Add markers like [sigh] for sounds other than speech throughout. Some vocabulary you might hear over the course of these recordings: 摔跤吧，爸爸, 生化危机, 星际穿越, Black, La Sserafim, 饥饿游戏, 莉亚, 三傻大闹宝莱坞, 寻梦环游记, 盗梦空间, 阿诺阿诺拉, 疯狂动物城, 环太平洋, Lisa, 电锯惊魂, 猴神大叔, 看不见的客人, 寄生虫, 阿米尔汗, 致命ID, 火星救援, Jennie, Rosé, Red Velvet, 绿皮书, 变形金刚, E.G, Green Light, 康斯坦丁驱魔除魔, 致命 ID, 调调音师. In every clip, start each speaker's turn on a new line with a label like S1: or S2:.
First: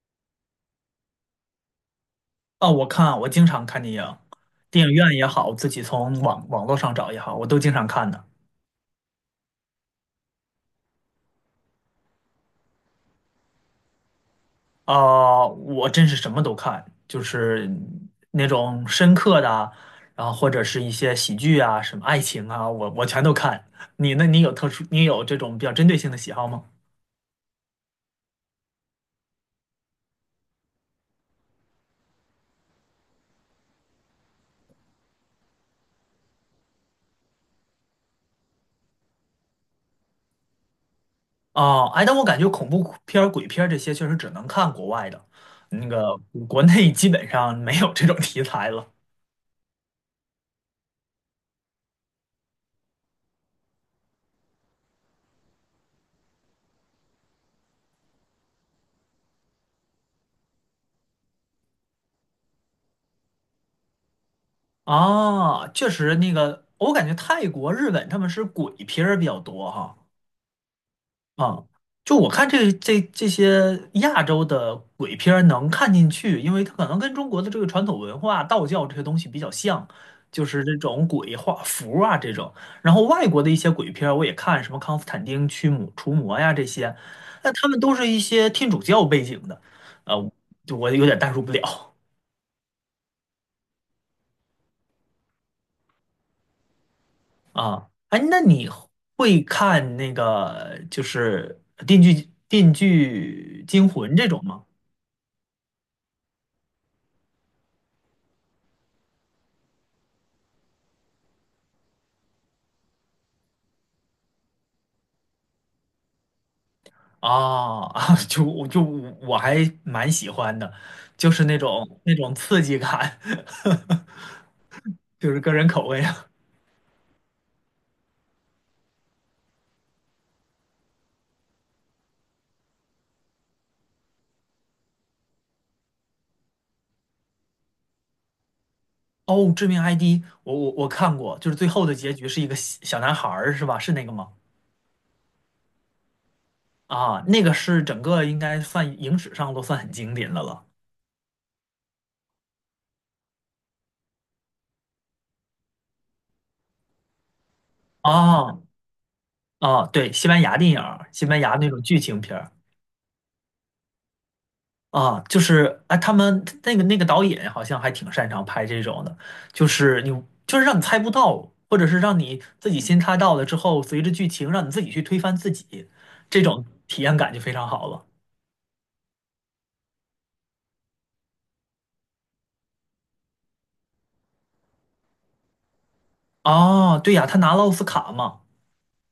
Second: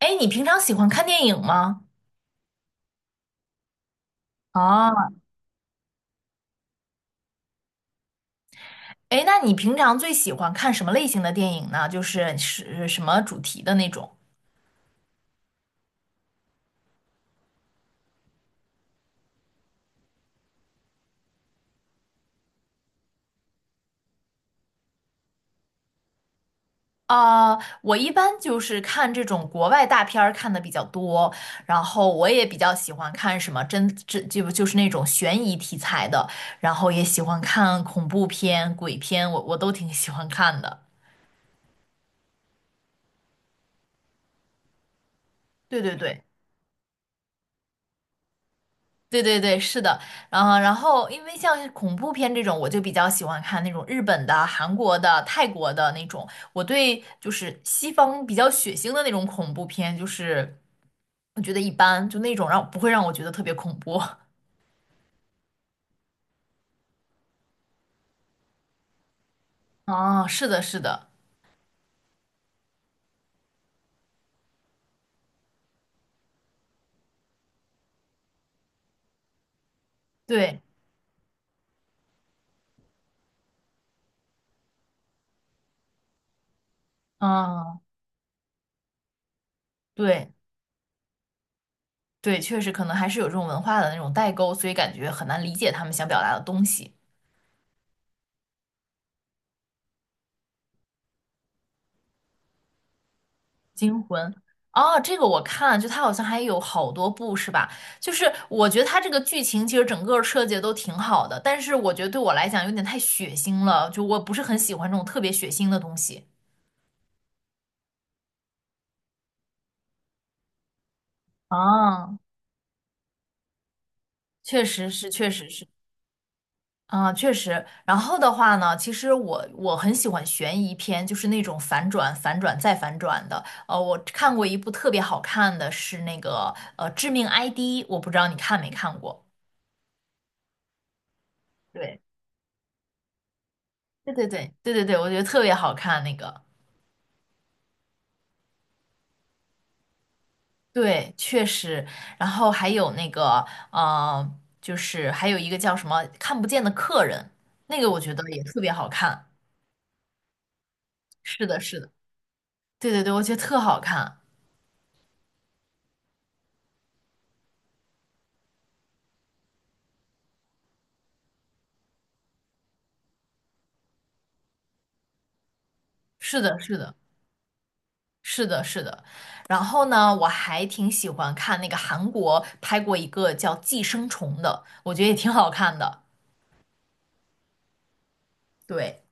S1: 哎，你平常喜欢看电影吗？
S2: 哦，我经常看电影，电影院
S1: 啊，
S2: 也好，自己从网络上找也好，我都经常看的。
S1: 哎，那你平常最喜欢看什么类型的电影呢？就是什么主题的那种？
S2: 啊，我真是什么都看，就是那种深刻的啊，然后或者是一些喜剧啊，什么爱情啊，我全都看。你呢？你有这种比较针对性的喜好吗？
S1: 啊、我一般就是看这种国外大片儿看的比较多，然后我也比较喜欢看什么真就是那种悬疑题材的，然后也喜欢看恐怖片、鬼片，我都挺喜欢看的。
S2: 哦，哎，但我感觉恐怖片儿、鬼片儿这些确实只能看国外的，
S1: 对
S2: 那
S1: 对
S2: 个
S1: 对。
S2: 国内基本上没有这种题材了。
S1: 对对对，是的，然后因为像是恐怖片这种，我就比较喜欢看那种日本的、韩国的、泰国的那种。我对就是西方比较血腥的那种恐怖片，就是我觉得一般，就那种让不会让我觉得特别恐怖。
S2: 啊，确实，那个我感觉泰国、日本他们是鬼片儿比较多
S1: [laughs]
S2: 哈。
S1: 啊，是的，是的，
S2: 啊，就我看这些亚洲的鬼片儿能看进去，因为它可能跟中国的这个传统文化、道教这些东西比较像，就
S1: 对，
S2: 是这种鬼画符啊这种。然后外国的一些鬼片儿我也看，什么《康斯坦丁驱魔除魔》呀这些，那他们
S1: 嗯，
S2: 都是一些天主教背景的，呃，
S1: 对
S2: 就我有点代入不了。
S1: 对，确实可能还是有这种文化的那种代沟，所以感觉很难理解他们想表达的东西。
S2: 啊，哎，那你会看那个就是《电锯惊
S1: 惊
S2: 魂》这
S1: 魂
S2: 种吗？
S1: 哦，这个我看就它好像还有好多部是吧？就是我觉得它这个剧情其实整个设计得都挺好的，但是我觉得对我来讲有点太血腥了，就我不是很喜欢这种特别血腥的东西。
S2: [laughs] 啊啊，[laughs] 就我还蛮喜欢的，就是那种那
S1: 啊，
S2: 种刺激感，
S1: 确实是，
S2: [laughs]
S1: 确
S2: 就是
S1: 实
S2: 个
S1: 是，
S2: 人口味啊。
S1: 啊，确实。然后的话呢，其实我很喜欢悬疑片，就是那种反转、反转再反转的。我看过一部特别好看的是那个《致命 ID》，我不知道你看没看过。
S2: 哦，《致命 ID》我看过，就是最后的
S1: 对。
S2: 结局是一个小小男孩儿是吧？是那个
S1: 对对
S2: 吗？
S1: 对对对对，我觉得特别好看那个，
S2: 啊，那个是整个应该算影史上都算很经典的了。
S1: 对，确实。然后还有那个，就是还有一个叫什么“看不见的客人”，那个我觉得也特
S2: 啊
S1: 别好看。
S2: 啊，对，西班牙电影儿，西班
S1: 是
S2: 牙
S1: 的，
S2: 那
S1: 是
S2: 种
S1: 的，
S2: 剧情片儿。
S1: 对对对，我觉得特好看。
S2: 啊，就是哎，他们那个导演好像还挺擅长拍这种的，就是你就是让你猜不到，或者是让你自己先猜到了之后，随着剧情让你自己去推翻自己，
S1: 是
S2: 这
S1: 的，
S2: 种
S1: 是的，
S2: 体验感就非常好了。
S1: 是的，是的。然后呢，我还挺喜欢看那个韩国拍过一个叫《寄生虫》的，我觉得也挺好看的。
S2: 哦，对呀，他拿了奥斯卡嘛，
S1: 对，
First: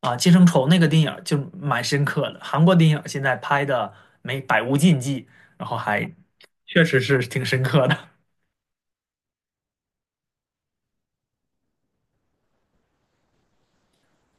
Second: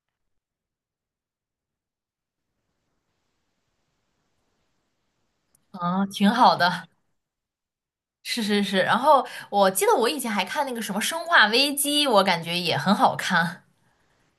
S2: 啊，《寄生虫》那个电影儿就蛮深刻的，韩国电影儿现在拍的没百无禁忌，然后还
S1: 嗯，挺好
S2: 确
S1: 的。
S2: 实是挺深刻的。
S1: 是是是。然后我记得我以前还看那个什么《生化危机》，我感觉也很好看。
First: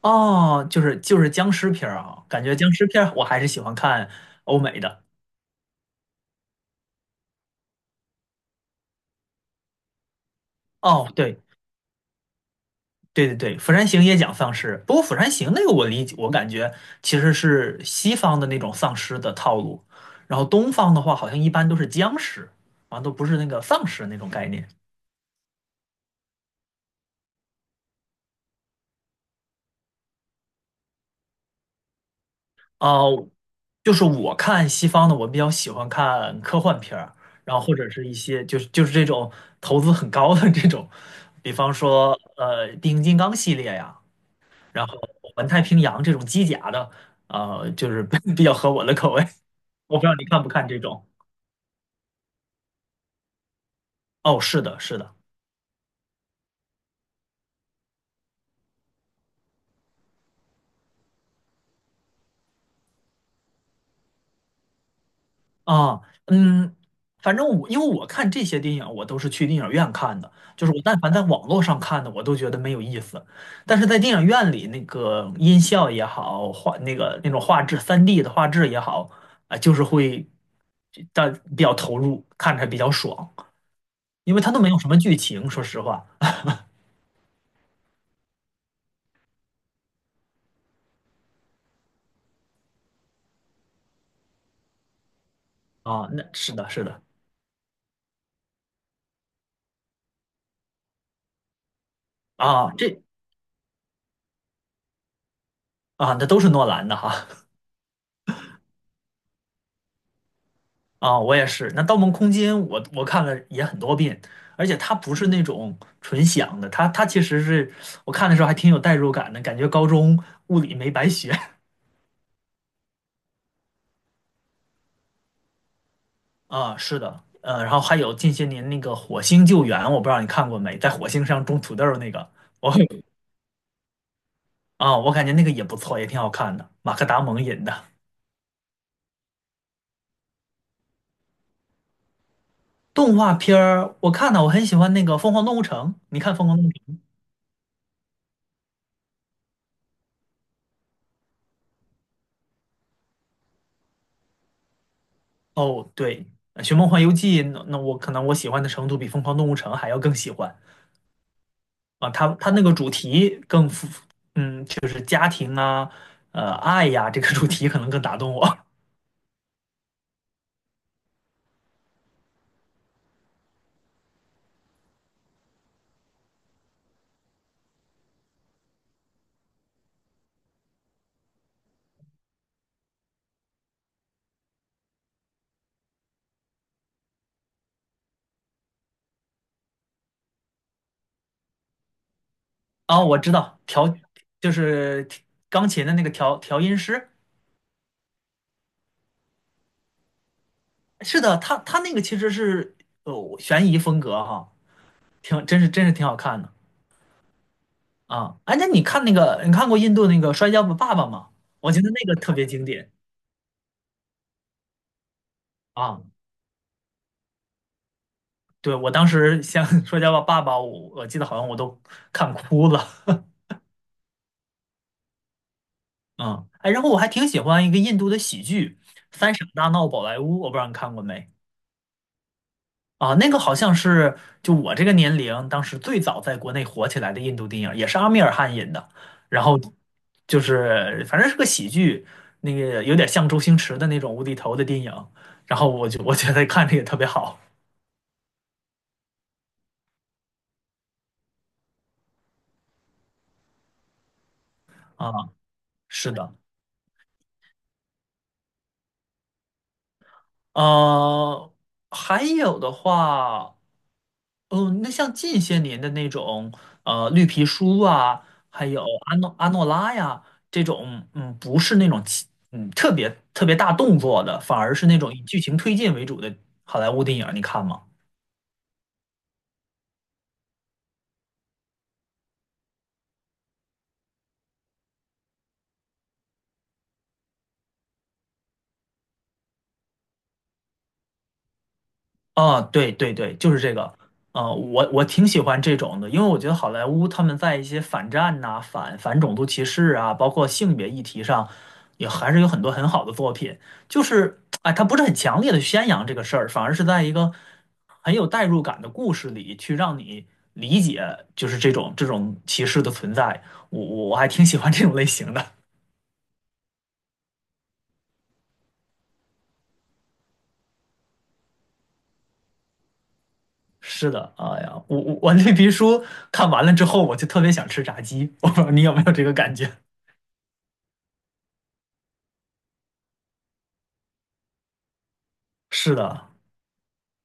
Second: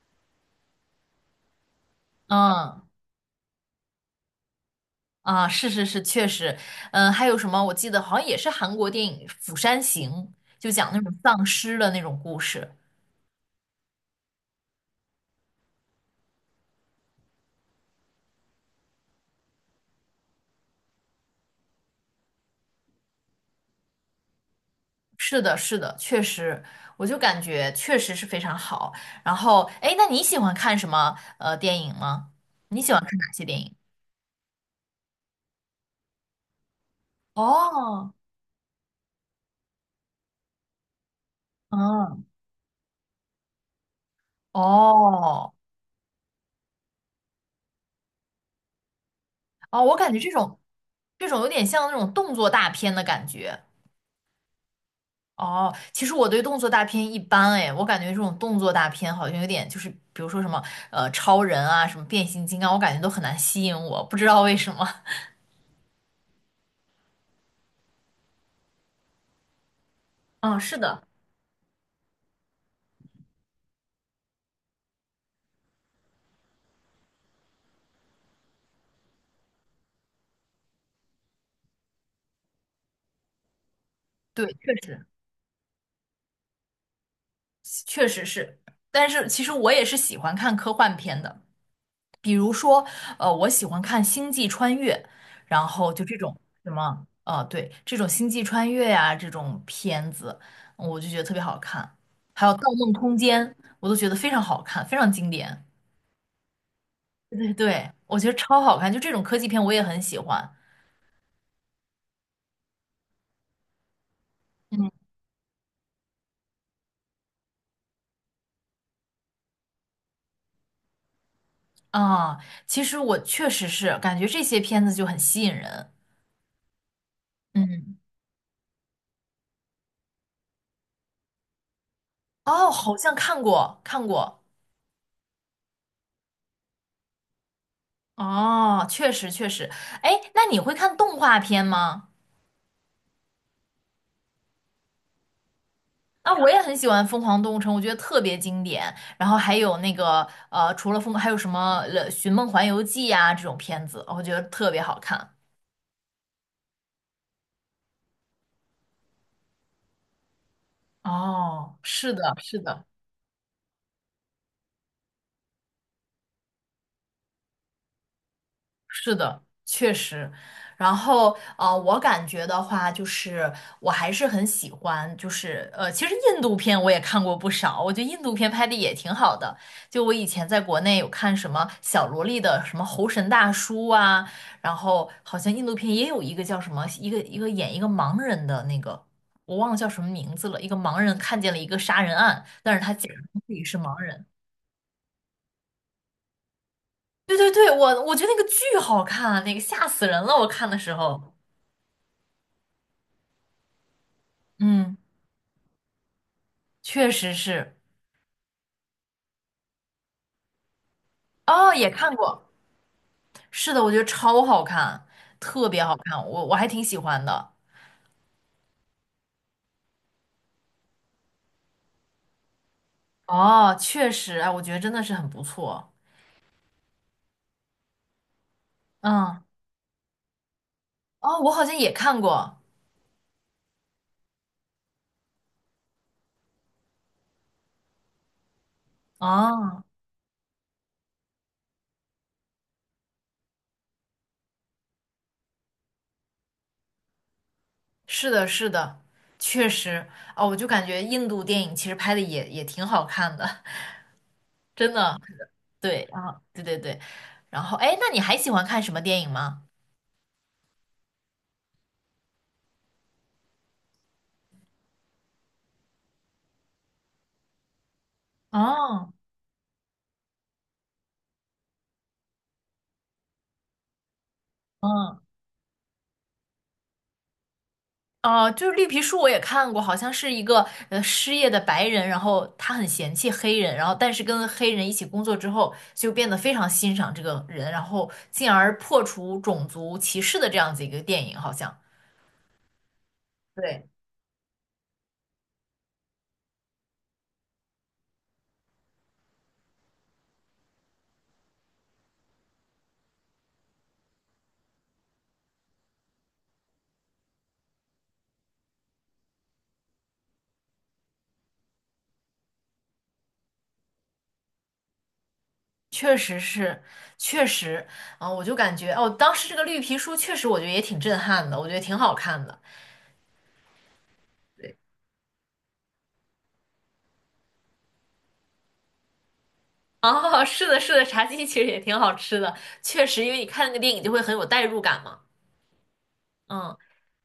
S2: 哦，就是僵尸片儿啊，感觉僵
S1: 嗯
S2: 尸片儿我还是喜欢看欧美的。
S1: 啊，是是是，确实。嗯，还有什么？我记得好像也是韩国电影《釜山行》，就讲那
S2: 哦，
S1: 种
S2: 对。
S1: 丧尸的那种故事。
S2: 对对对，《釜山行》也讲丧尸，不过《釜山行》那个我理解，我感觉其实是西方的那种丧尸的套路，然后东方的话好像一般都是僵尸，好都不是那个丧尸那种概念。
S1: 是的，是的，确实，我就感觉确实是非常好。然后，哎，那你喜欢看什么电影吗？你喜欢看
S2: 哦，
S1: 哪些电影？
S2: 就是我看西方的，我比较喜欢看科幻片儿，然后或者是
S1: 哦，
S2: 一些就是这种投资很高的这种，比方说
S1: 嗯，
S2: 《变形金刚》系列呀，然后《环
S1: 哦，
S2: 太平洋》这种机甲的，就是 [laughs] 比较合我的口味。
S1: 哦，我
S2: 我不知
S1: 感
S2: 道
S1: 觉
S2: 你
S1: 这
S2: 看不
S1: 种
S2: 看这种。
S1: 这种有点像那种动作大片的感觉，
S2: 哦，是的，是的，
S1: 哦，其实我对动作大片一般哎，我感觉这种动作大片好像有点就是，比如说什么超人啊，什么变形金刚，我感觉都很难吸引我，不知道为什么。[laughs]
S2: 啊，嗯，反正我因为我看这些电影，我都是去电影院看的，
S1: 嗯，
S2: 就是
S1: 是
S2: 我但
S1: 的。
S2: 凡在网络上看的，我都觉得没有意思。但是在电影院里，那个音效也好，那种画质3D 的画质也好，啊，就是会但比较投入，看着比较爽，因为
S1: 对，
S2: 它都没
S1: 确
S2: 有什么
S1: 实，
S2: 剧情，说实话。
S1: 确实是。但是其实我也是喜欢看科幻片的，比如说我喜欢看《星际穿越》，然后就
S2: 啊，
S1: 这
S2: 那
S1: 种
S2: 是的，
S1: 什
S2: 是的，
S1: 么对，这种《星际穿越》呀这种片子，我就觉得特别好看。还有《盗
S2: 啊，
S1: 梦空间》，我都觉得非常好看，非常经典。
S2: 那都是诺兰的哈。
S1: 对对，我觉得超好看，就这种科技片我也很喜欢。
S2: 啊，我也是。那《盗梦空间》我看了也很多遍，而且
S1: 嗯
S2: 它不是那种纯想的，它其实是我看的时候还挺有代入感的，感觉高中物理没白学
S1: 啊，其实我确实是感觉这些片子就很吸引人。
S2: [laughs] 啊。是的，然后还
S1: 嗯，
S2: 有近些年那个《火星救援》，我不知道你看过没，在火星上种土豆儿那个，
S1: 哦，
S2: 我
S1: 好像看过看过，
S2: 我感觉那个也不错，也挺好看的，马克·达蒙演的。
S1: 哦，确实确实。哎，那你会看动画片吗？
S2: 动画片儿我看了，我很喜欢那个《疯狂动物城》，你
S1: 啊，
S2: 看《疯
S1: 我
S2: 狂
S1: 也
S2: 动物
S1: 很
S2: 城》？
S1: 喜欢《疯狂动物城》，我觉得特别经典。然后还有那个除了疯，还有什么《寻梦环游记》呀这种片子，我觉得特别好看。
S2: 哦，对，《寻梦环游记》那我可能我喜欢的程度比《疯狂动物城》还要更喜欢。
S1: 哦，
S2: 啊，
S1: 是
S2: 他
S1: 的，
S2: 他
S1: 是
S2: 那个
S1: 的。
S2: 主题更符，嗯，就是家庭啊，爱呀，这个主题可能更打动我。
S1: 是的，确实。然后，我感觉的话，就是我还是很喜欢，就是其实印度片我也看过不少，我觉得印度片拍的也挺好的。就我以前在国内有看什么小萝莉的什么《猴神大叔》啊，然后好像印度片也有一个叫什么，一个演一个盲人的那个，我忘了叫什么名字了。一个盲人看见了一个杀人案，但是
S2: [laughs]
S1: 他
S2: 哦，
S1: 假
S2: 我知
S1: 装自
S2: 道
S1: 己是盲人。
S2: 就是钢琴的那个调音师，
S1: 对对对，我觉得那个巨好看啊，那个吓死人了，我看的时
S2: 是
S1: 候。
S2: 的，他那个其实是悬疑风格哈，
S1: 嗯，
S2: 挺真是挺好看的
S1: 确实是。
S2: 啊。哎，那你看那个你看过印度那个《摔跤吧，爸爸》吗？
S1: 哦，
S2: 我觉
S1: 也
S2: 得那
S1: 看
S2: 个特别
S1: 过。
S2: 经典
S1: 是的，我觉得超好看，特别好
S2: 啊。
S1: 看，我还挺喜欢的。
S2: 对，我当时像《<laughs> 摔跤吧，爸爸》，我记得好像我都看哭了。
S1: 哦，确实，哎，我觉得真的是很不错。
S2: 嗯，哎，然后我还挺喜欢一个印度的喜剧《三
S1: 嗯，
S2: 傻大闹宝莱坞》，我不知道你看过没
S1: 哦，我好像也看过。
S2: 啊？那个好像是就我这个年龄，当时最早在国内火起来的印度电影，也是阿米尔汗演的。然后
S1: 哦，
S2: 就是反正是个喜剧，那个有点像周星驰的那种无厘头的电影。然后我觉得看着也特别好
S1: 是的，是的，确实。哦，我就感觉印度电影其实拍的也挺好看的，[laughs] 真
S2: 啊。
S1: 的。对，
S2: 是的，
S1: 啊，对对对。然后，哎，那你还喜欢看什么电影吗？
S2: 呃，还有的话。哦，那像近些年的那种，绿皮书啊，还有
S1: 哦，
S2: 阿诺拉呀，这种，不是那种特别特别大动作的，反而是那种以
S1: 嗯。
S2: 剧情推进为主的好莱坞电影，你看吗？
S1: 哦，就是绿皮书我也看过，好像是一个失业的白人，然后他很嫌弃黑人，然后但是跟黑人一起工作之后，就变得非常欣赏这个人，然后进而破除种族歧视的这样子一个电影，好像。
S2: 啊，对对对，就是这
S1: 对，
S2: 个。啊，我挺喜欢这种的，因为我觉得好莱坞他们在一些反战呐、反种族歧视啊，包括性别议题上，也还是有很多很好的作品。就是哎，他不是很强烈的宣扬这个事儿，反而是在一个很有代入感的故事里去让你理解，就是这种歧视的存在。我还挺喜欢这种类型的。
S1: 确实是，确实，啊、我就感觉哦，当时这个绿皮书确实我觉得也挺震撼的，我觉得挺好看的。
S2: 是的，哎呀，我那皮书看完了之后，我就特别想吃炸鸡，我不知道你有没有这个感觉。
S1: [laughs] 哦，是的，是的，茶鸡其实也挺好吃的，确实，因为你看那个电影就会很有代入感嘛。
S2: 是的，
S1: 嗯。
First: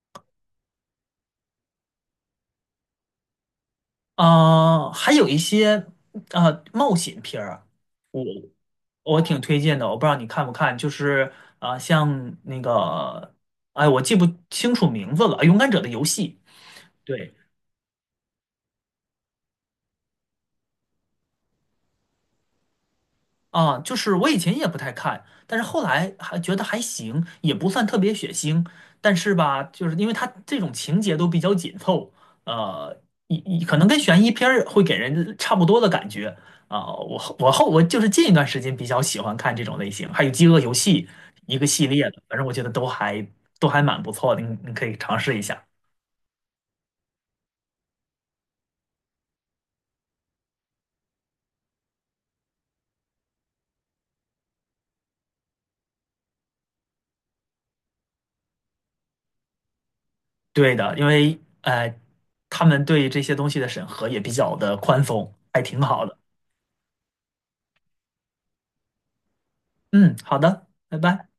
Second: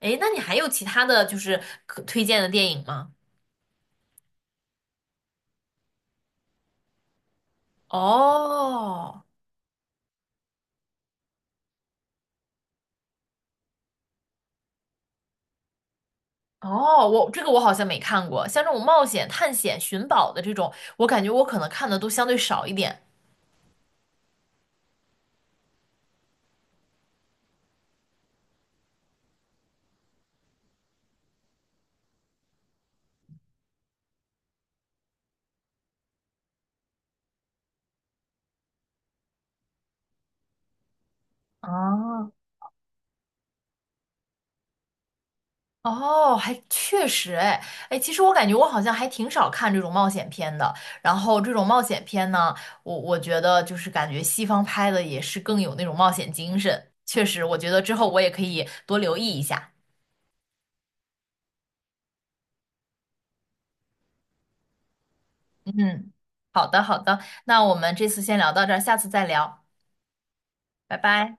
S1: 诶，那你还有其他的就是可推荐的电影吗？
S2: 啊，还有一些冒险片儿，我
S1: 哦
S2: 挺推荐的。我不知道你看不看，就是啊，像那个，哎，我记不清楚名字了，《勇敢者的游戏》。
S1: 哦，我
S2: 对，
S1: 这个我好像没看过，像这种冒险、探险、寻宝的这种，我感觉我可能看的都相对少一点。
S2: 啊，就是我以前也不太看，但是后来还觉得还行，也不算特别血腥，但是吧，就是因为它这种情节都比较紧凑，呃，可能跟悬疑片儿会给人差不多的感觉啊。我就是近一段时间比较喜欢看这种类型，还有《饥饿游戏》一个系列的，
S1: 哦，
S2: 反正我觉得都还蛮不错的，你可以尝试一下。
S1: 哦，还确实，哎，哎，其实我感觉我好像还挺少看这种冒险片的。然后这种冒险片呢，我觉得就是感觉西方拍的也是更有那种冒险精神。确实，我觉得之后我也可以多留意一下。
S2: 对的，因为他们对这些东西的审核也比较的宽松，还挺好
S1: 嗯，
S2: 的。
S1: 好的好的，那我们这次先聊到这儿，下次再聊，
S2: 嗯，好的，
S1: 拜
S2: 拜拜。
S1: 拜。